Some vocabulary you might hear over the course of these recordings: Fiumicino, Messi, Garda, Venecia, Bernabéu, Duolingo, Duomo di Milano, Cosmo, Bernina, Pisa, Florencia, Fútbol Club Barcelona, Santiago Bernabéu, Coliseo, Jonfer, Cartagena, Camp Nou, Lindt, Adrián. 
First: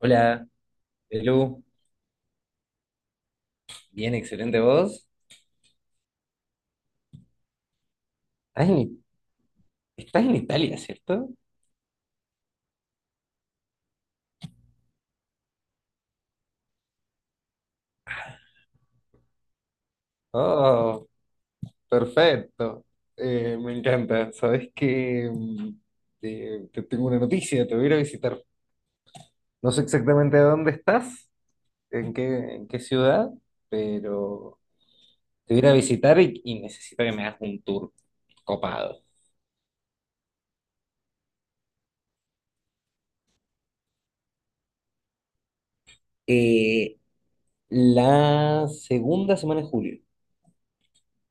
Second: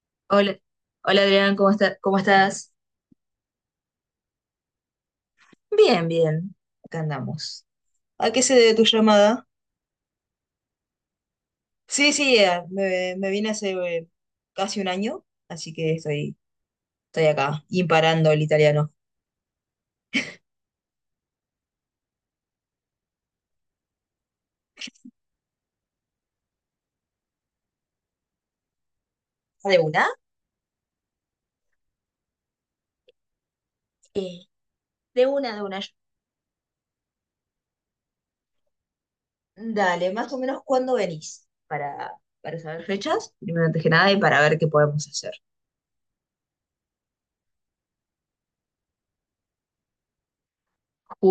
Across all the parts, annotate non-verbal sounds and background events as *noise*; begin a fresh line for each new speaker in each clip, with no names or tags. Hola,
Hola, hola Adrián,
Belu.
¿cómo estás?
Bien, excelente voz.
Bien, bien, acá andamos. ¿A qué se
Estás
debe tu
en,
llamada?
estás en Italia, ¿cierto?
Sí, sí, me vine hace casi un año, así que estoy acá, imparando el italiano.
Oh, perfecto. Me encanta. Sabes que te tengo una noticia, te voy a ir a visitar. No
¿De
sé
una?
exactamente dónde estás, en qué, en qué ciudad,
Eh,
pero te voy a
de
ir a
una.
visitar y, necesito que me hagas un tour copado.
Dale, más o menos, ¿cuándo venís? Para saber fechas, primero antes que nada, y para ver qué podemos hacer.
Eh, la segunda semana de julio,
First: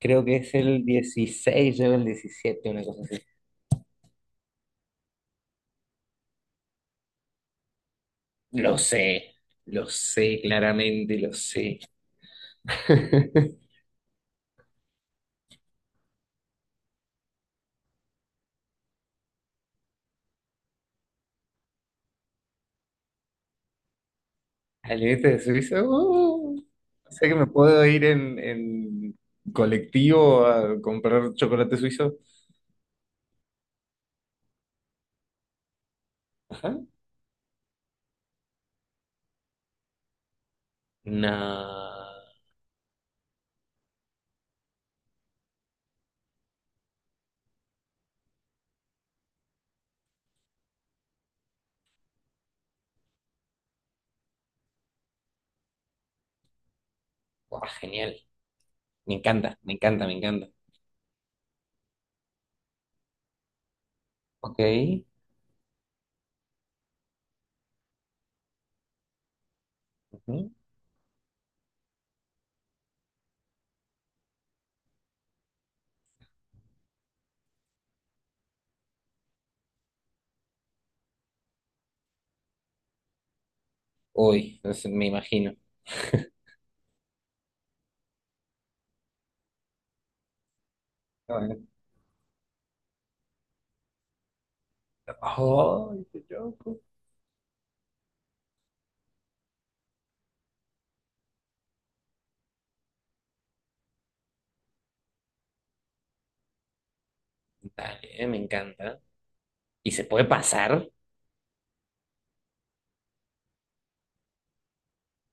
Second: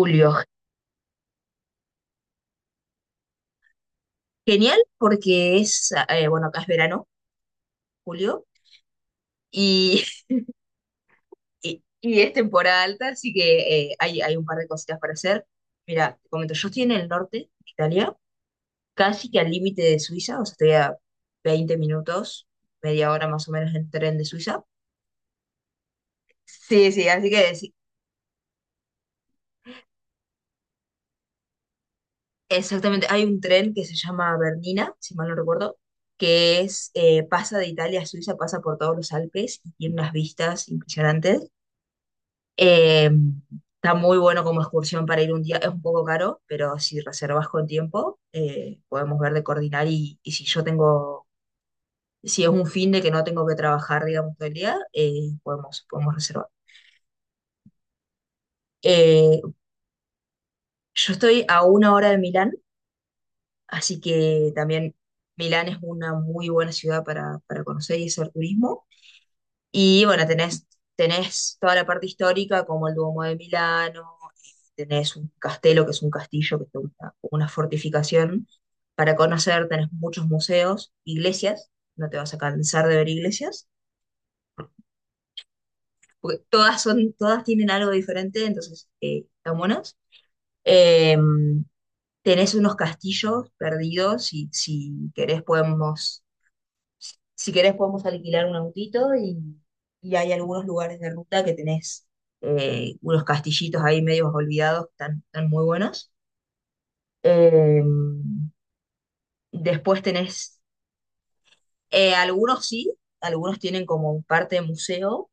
creo que es el 16 o el 17, una cosa.
genial, porque es, bueno, acá es verano, julio,
Lo sé, lo
y
sé, claramente lo sé.
y es temporada alta, así
*laughs*
que hay un par de cositas para hacer. Mira, te comento, yo estoy en el norte de Italia, casi que al límite de Suiza, o sea, estoy a 20 minutos, media hora más o menos en tren de Suiza.
Al límite de Suiza,
Sí, sí,
o sea
así
que me
que sí,
puedo ir en colectivo a comprar chocolate suizo.
exactamente, hay un tren que se llama Bernina, si mal no recuerdo, que
Ajá.
es, pasa de Italia a Suiza, pasa por todos los Alpes y tiene unas vistas impresionantes.
No.
Eh, Está muy bueno como excursión para ir un día, es un poco caro, pero si reservas con tiempo, podemos ver de coordinar y si si es un fin de que no tengo que trabajar, digamos, todo el día, podemos reservar.
Buah, genial. Me
Eh,
encanta, me encanta, me encanta.
yo estoy a una hora de Milán, así que
Ok,
también Milán es una muy buena ciudad para conocer y hacer turismo. Y bueno,
ujú.
tenés toda la parte histórica, como el Duomo de Milano, eh, tenés un castelo, que es un castillo, que es una fortificación para conocer, tenés muchos museos, iglesias, no te vas a cansar de ver iglesias,
Uy, no sé, me imagino.
porque
*laughs*
todas son, todas tienen algo diferente, entonces están buenas. Eh,
Ah, bueno.
Tenés unos castillos perdidos, si, si querés
Ay,
podemos
qué loco.
si querés podemos alquilar un autito y hay algunos lugares de ruta que tenés unos castillitos ahí medio olvidados que están muy buenos. Eh,
Dale, me encanta. ¿Y
después
se puede
tenés,
pasar?
Algunos sí, algunos tienen como parte de museo,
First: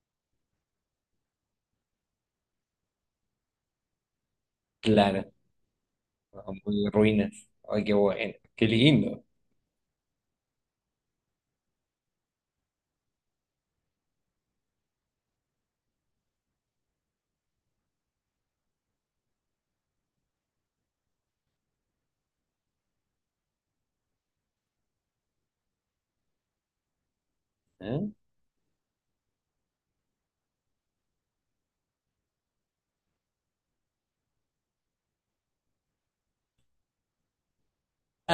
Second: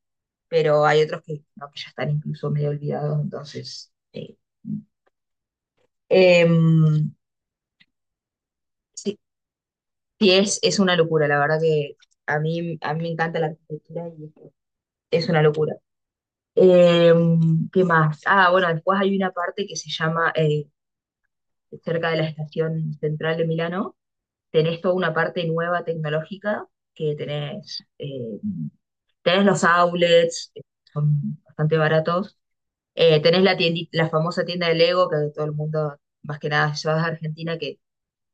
pero hay otros que no, que ya están incluso medio olvidados,
Claro, a muy
em,
ruinas. Ay, qué bueno, qué
sí,
lindo.
sí, es una locura, la verdad que a mí me encanta la arquitectura y es una locura. Eh, ¿Qué más? Ah, bueno, después hay una parte que se llama, cerca de la estación central de Milano, tenés toda una parte nueva tecnológica que
¿Eh?
tenés los outlets, que son bastante baratos, tenés la la famosa tienda de Lego, que todo el mundo, más que nada, si vas a Argentina,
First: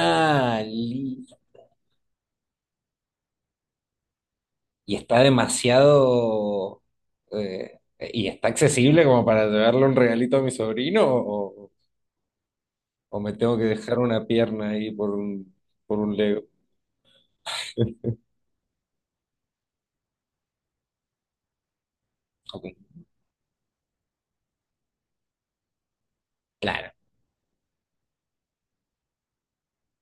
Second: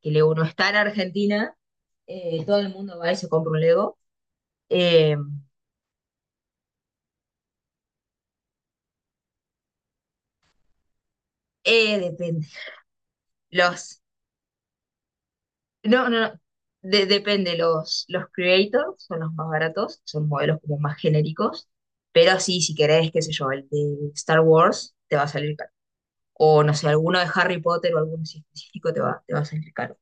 que Lego no está en
li-
Argentina, todo el mundo va y se compra un Lego.
y
Eh,
está demasiado... ¿y está accesible como para llevarle un regalito a mi sobrino?
Depende.
O me tengo que dejar
Los
una pierna ahí por
no,
un
no, no.
Lego?
Depende,
*laughs*
los creators son los más baratos, son modelos como más genéricos, pero sí,
Ok,
si querés, qué sé yo, el de Star Wars te va a salir caro. O no sé,
claro,
alguno de Harry Potter o alguno así específico te va a salir caro.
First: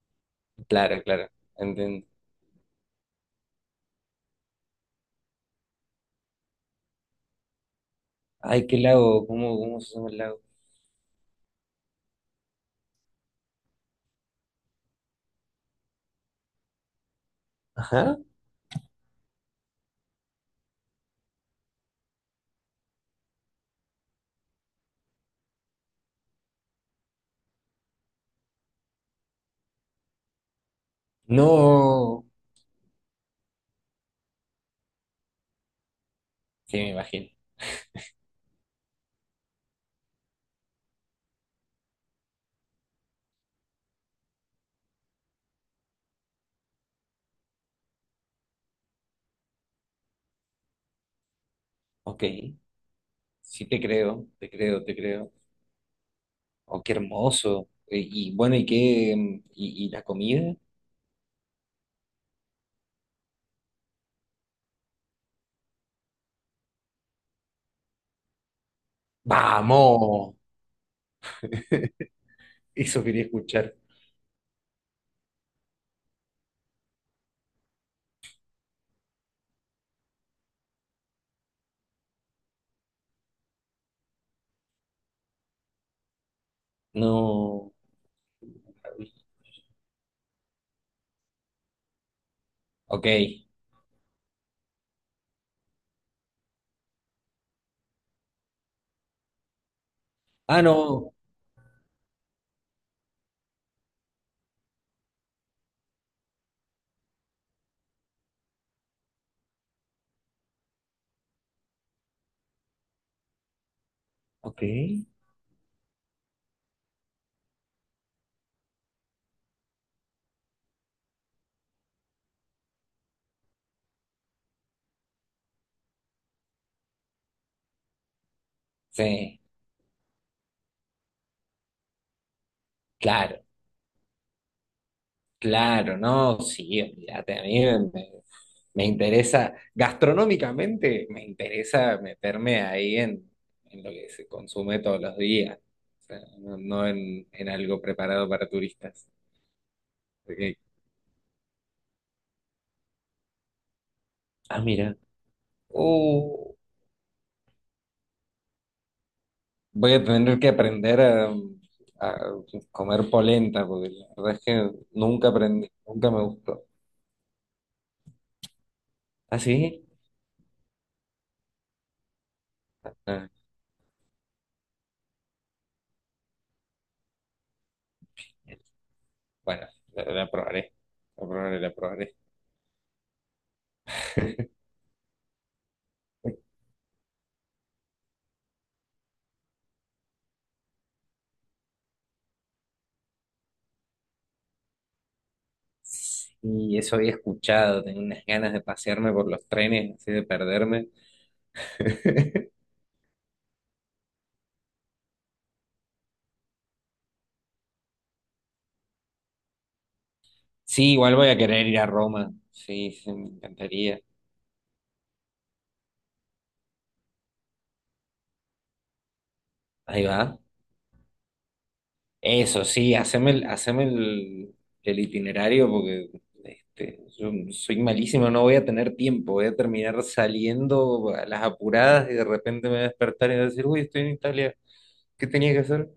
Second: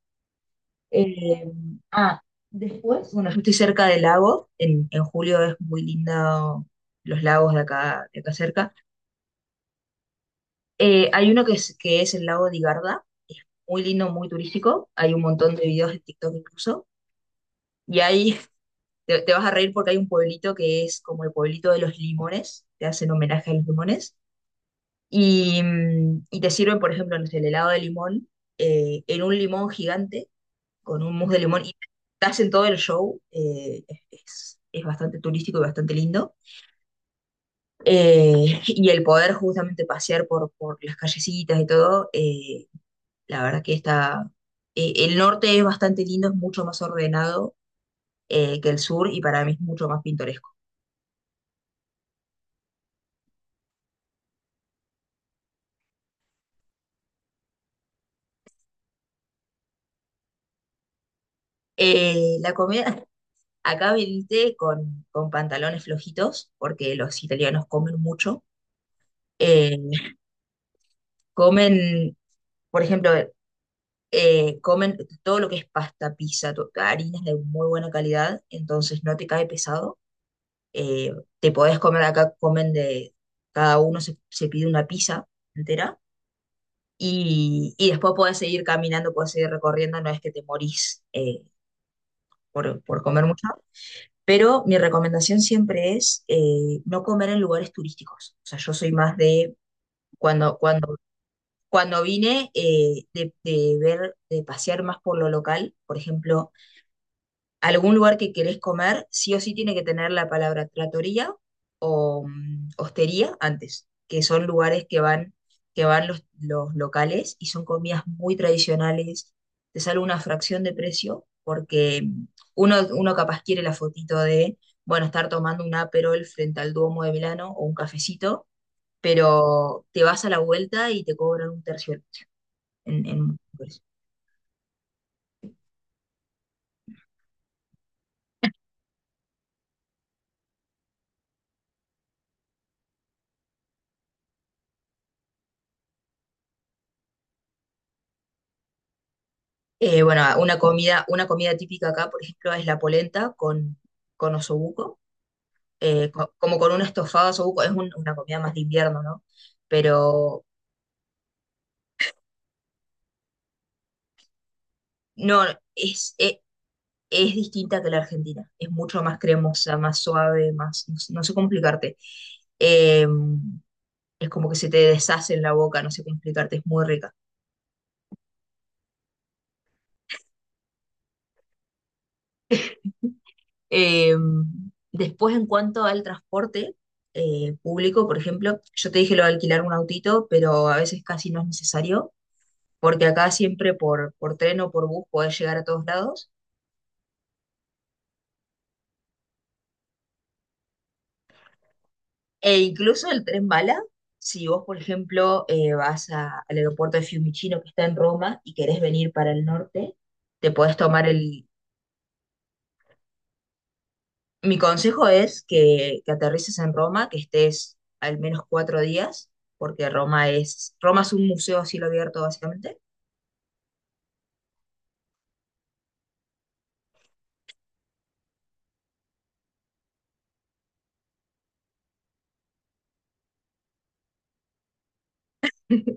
claro, claro.
Eh,
Entiendo.
ah, Después, bueno, yo estoy cerca del lago, en julio es muy lindo los lagos de acá
Ay,
cerca.
qué lago, ¿cómo, cómo se llama el lago?
Hay uno que es el lago de Garda, es muy lindo, muy turístico, hay un montón de videos de TikTok incluso. Y
Ajá.
ahí te vas a reír porque hay un pueblito que es como el pueblito de los limones, te hacen homenaje a los limones, y, y te sirven, por ejemplo, no sé, el helado de limón en un limón gigante, con un mousse de limón, y te
No.
hacen todo el show, es bastante turístico y bastante lindo.
Sí, me imagino.
*laughs* Y el poder justamente pasear por las callecitas y todo, la verdad que está, el norte es bastante lindo, es mucho más ordenado que el sur y para mí es mucho más pintoresco.
Ok. Sí, te creo, te creo, te creo. Oh, qué hermoso. Y bueno, ¿y qué? Y la comida?
La comida, acá viniste con pantalones flojitos, porque los italianos comen mucho. Eh,
¡Vamos!
comen, por
Eso
ejemplo,
quería escuchar.
comen todo lo que es pasta, pizza, harinas de muy buena calidad, entonces no te cae pesado. Eh, Te podés comer acá, comen de, cada uno se pide una pizza entera
No.
y después podés seguir caminando, podés seguir recorriendo, no es que te morís por
Ok.
comer mucho. Pero mi recomendación siempre es, no comer en lugares turísticos. O sea, yo soy más de cuando,
Ah,
cuando,
no.
cuando vine, de ver, de pasear más por lo local. Por ejemplo, algún lugar que querés comer, sí o sí tiene que tener la palabra trattoria o, hostería antes, que son
Ok.
lugares que que van los locales y son comidas muy tradicionales, te sale una fracción de precio porque, uno capaz quiere la fotito de, bueno, estar tomando un Aperol frente al Duomo de Milano o un cafecito,
Sí,
pero te vas a la vuelta y te cobran un tercio en, en-
claro, claro, no, sí, olvídate, a mí me, me- me interesa, gastronómicamente me interesa meterme ahí en lo que se consume todos los días, o sea, no, no en, en algo preparado para turistas.
Bueno,
Porque...
una comida típica acá, por ejemplo, es la polenta con
ah, mira,
osobuco,
uh,
como con un estofado de osobuco, es una comida más de invierno, ¿no?
voy a tener
Pero
que aprender a comer polenta, porque la verdad es que nunca
no,
aprendí, nunca
es,
me
e-
gustó.
es distinta que la Argentina, es mucho más
¿Ah,
cremosa,
sí?
más suave, más, no sé, no sé cómo explicarte. Eh,
Ah,
es como que se te deshace en la boca, no sé cómo explicarte, es muy rica.
bueno, la probaré. La probaré, la probaré.
Eh,
*laughs*
Después, en cuanto al transporte, público, por ejemplo, yo te dije lo de alquilar un autito, pero a veces casi no es necesario porque acá siempre por tren o por bus podés llegar a todos lados.
Y eso había escuchado, tengo unas ganas de pasearme por los trenes, así de perderme. *laughs*
E incluso el tren bala, si vos, por ejemplo, al aeropuerto de Fiumicino que está en Roma y querés venir para el norte, te podés
Sí,
tomar
igual voy a
el...
querer ir a Roma. Sí, sí, me encantaría.
Mi consejo es que aterrices en Roma, que estés al menos cuatro días, porque
Ahí va.
Roma Roma es un museo a cielo abierto
Eso,
básicamente.
sí, haceme el itinerario porque este, yo soy malísimo, no voy a tener tiempo. Voy a terminar saliendo a las apuradas y de repente me voy a despertar y voy a decir, uy, estoy en Italia. ¿Qué tenía que hacer?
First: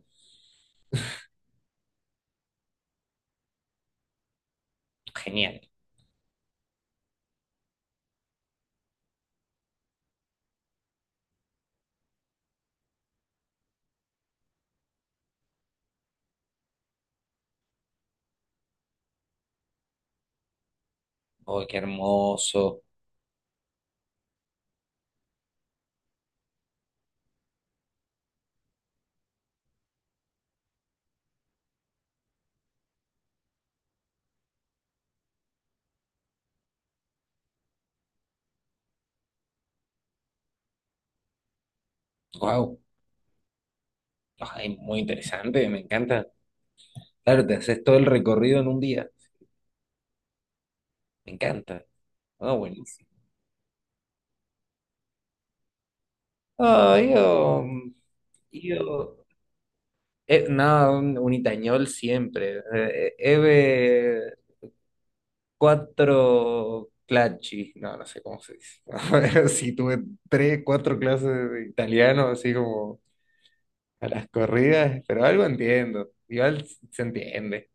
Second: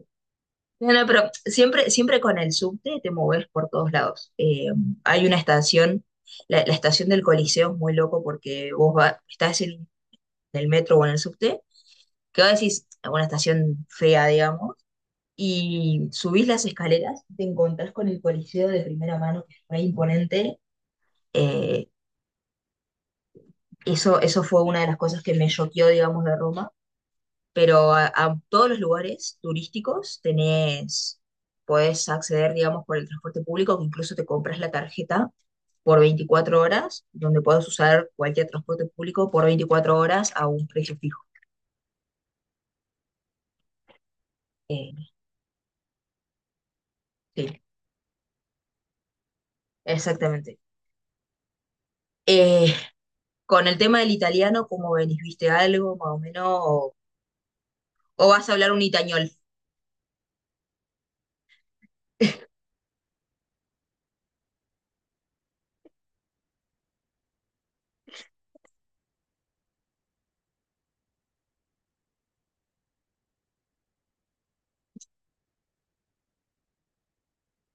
No, no, pero siempre, siempre con el subte te moves por todos lados. Hay una
Genial.
estación, la estación del Coliseo es muy loco porque vos estás en el metro o en el subte, que vos decís, una estación fea, digamos, y subís las escaleras y te encontrás con el Coliseo de primera mano, que es re imponente.
Oh, qué
Eh,
hermoso.
Eso fue una de las cosas que me choqueó, digamos, de Roma, pero a todos los lugares turísticos tenés, podés acceder, digamos, por el transporte público, que incluso te compras la tarjeta por 24 horas, donde puedes usar cualquier transporte público por 24 horas a un precio fijo.
Wow, muy
Eh,
interesante, me encanta. Claro, te
sí,
haces todo el recorrido en un día.
exactamente.
Me encanta. Ah,
Eh,
buenísimo.
con el tema del italiano, ¿cómo venís? ¿Viste algo más o menos? ¿O
ah yo,
o vas a hablar
yo,
un itañol?
no, un itañol siempre. Eve cuatro clacci, no, no sé cómo se dice. *laughs* Sí, tuve tres, cuatro clases de italiano, así como a las corridas, pero algo entiendo. Igual se entiende.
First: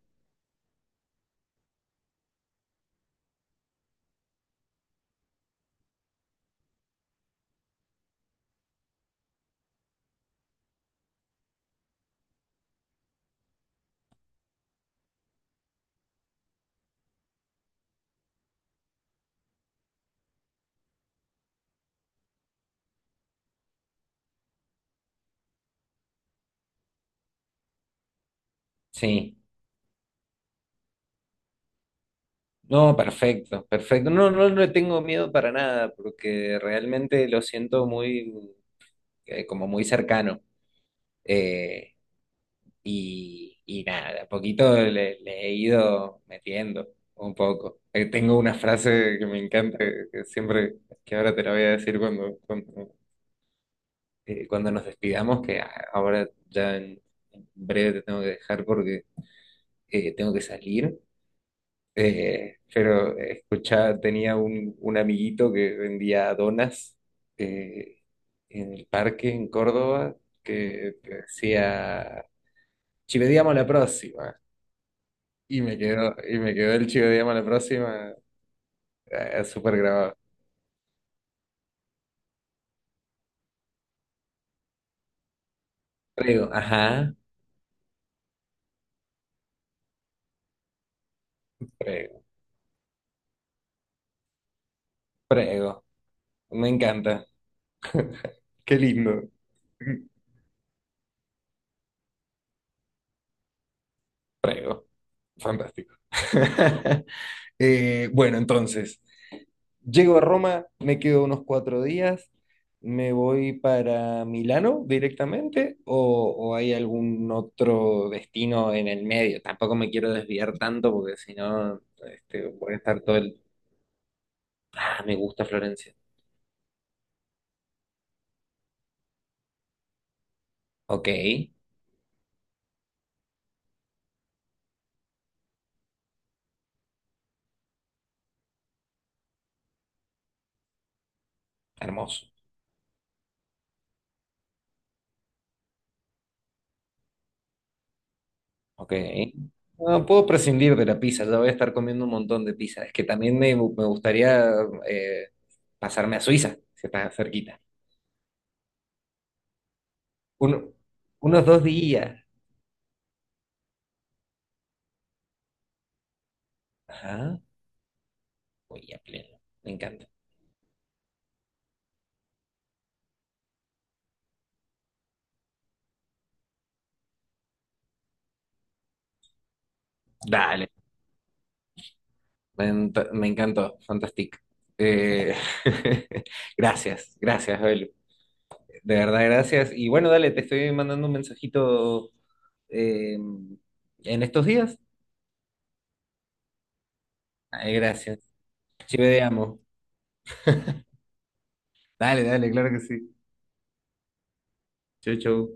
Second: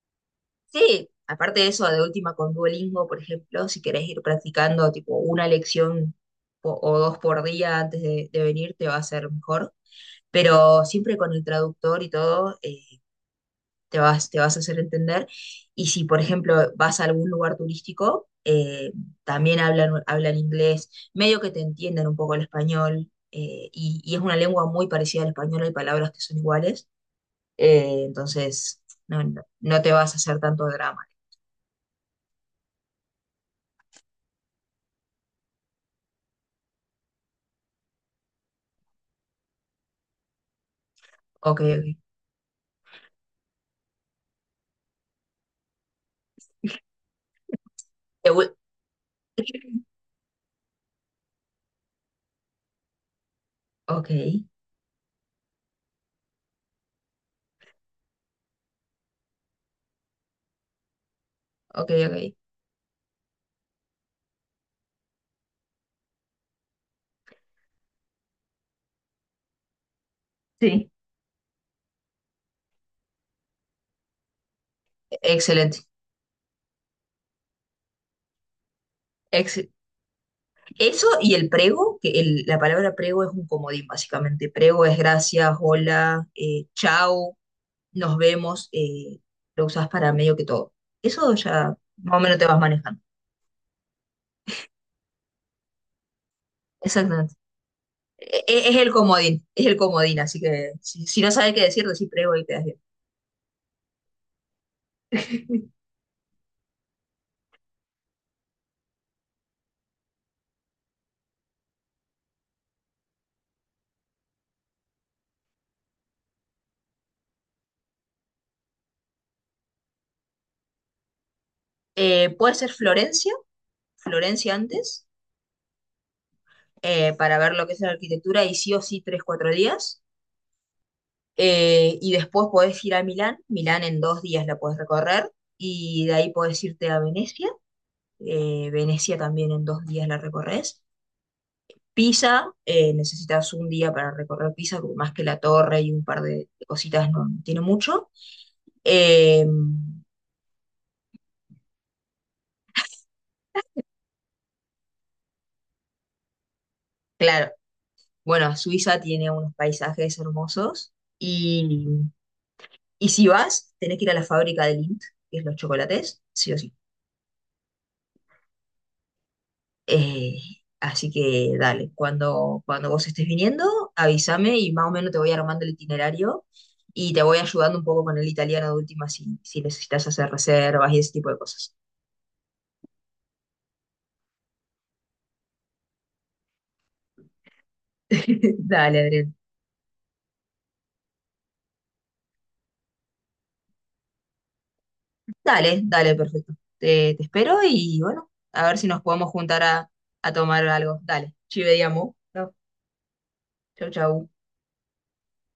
Sí, aparte de eso, de última con Duolingo, por ejemplo, si querés ir practicando tipo una lección o dos por día antes de venir, te va a ser mejor. Pero siempre con el traductor y todo, te vas a hacer entender. Y si, por ejemplo, vas a algún lugar turístico, también hablan inglés, medio que te entienden un poco el español, y es una lengua muy parecida al español, hay palabras que son iguales, entonces,
Sí.
no te vas a hacer tanto drama.
No, perfecto, perfecto. No, no le tengo miedo para nada, porque realmente lo siento muy, como muy cercano.
Ok, ok.
Eh, y nada, de a poquito le he ido metiendo un poco.
Te
Tengo una
vu-
frase que me encanta, que siempre, que ahora te la voy a decir cuando,
Ok,
cuando nos despidamos, que a- ahora ya en breve te tengo que dejar porque tengo que salir.
ok, ok.
Pero escuchaba, tenía un amiguito que vendía donas eh, en el parque en Córdoba
Sí.
que te decía, chivediamo la próxima.
Excelente.
Y me quedó el chivediamo la próxima
Ex-
súper grabado.
Eso y el prego, la palabra prego es un comodín, básicamente. Prego es gracias, hola,
Prego, ajá,
chao, nos vemos. Lo usas para medio que todo. Eso ya más o
prego,
menos te vas manejando.
prego. Me encanta,
Exactamente. Es
qué
el
lindo.
comodín, es el comodín, así que si no sabes qué decir, decís prego y quedas bien.
Prego,
*laughs*
fantástico. *laughs* Bueno, entonces. Llego a Roma, me quedo unos cuatro días, me voy para Milano directamente o hay algún otro destino en el medio. Tampoco me quiero desviar tanto porque si no, este,
Puede ser
voy a estar todo
Florencia,
el...
Florencia
Ah,
antes,
me gusta Florencia.
para ver lo que es la arquitectura y sí o sí tres, cuatro días.
Ok,
Y después podés ir a Milán, Milán en dos días la podés recorrer y de ahí podés irte a Venecia, Venecia también en dos días la recorres.
hermoso.
Pisa, necesitas un día para recorrer Pisa, porque más que la torre y un par de cositas no, no tiene mucho.
Ok.
Eh,
No puedo prescindir de la pizza, ya voy a estar comiendo un montón de pizza. Es que también me gustaría eh, pasarme a Suiza, si está
claro,
cerquita.
bueno, Suiza tiene unos paisajes
Uno...
hermosos
unos dos
y,
días.
y si vas, tenés que ir a la fábrica de Lindt, que es los chocolates, sí o sí.
Ajá. Uy, a pleno. Me encanta.
Eh, Así que dale, cuando vos estés viniendo, avísame y más o menos te voy armando el itinerario y te voy ayudando un poco con el italiano de última si necesitas hacer
Dale,
reservas y ese tipo de cosas.
me encantó, fantástico. Eh, *laughs* gracias, gracias, Abel.
*laughs*
De
Dale,
verdad,
Adrián.
gracias. Y bueno, dale, te estoy mandando un mensajito eh, en estos días.
Dale, dale, perfecto. Te espero
Ay,
y
gracias.
bueno, a ver si nos podemos
Chivedeamos.
juntar a tomar algo. Dale, ci vediamo.
Dale, dale,
Chau,
claro que sí.
chau. Chau.
Chau, chau.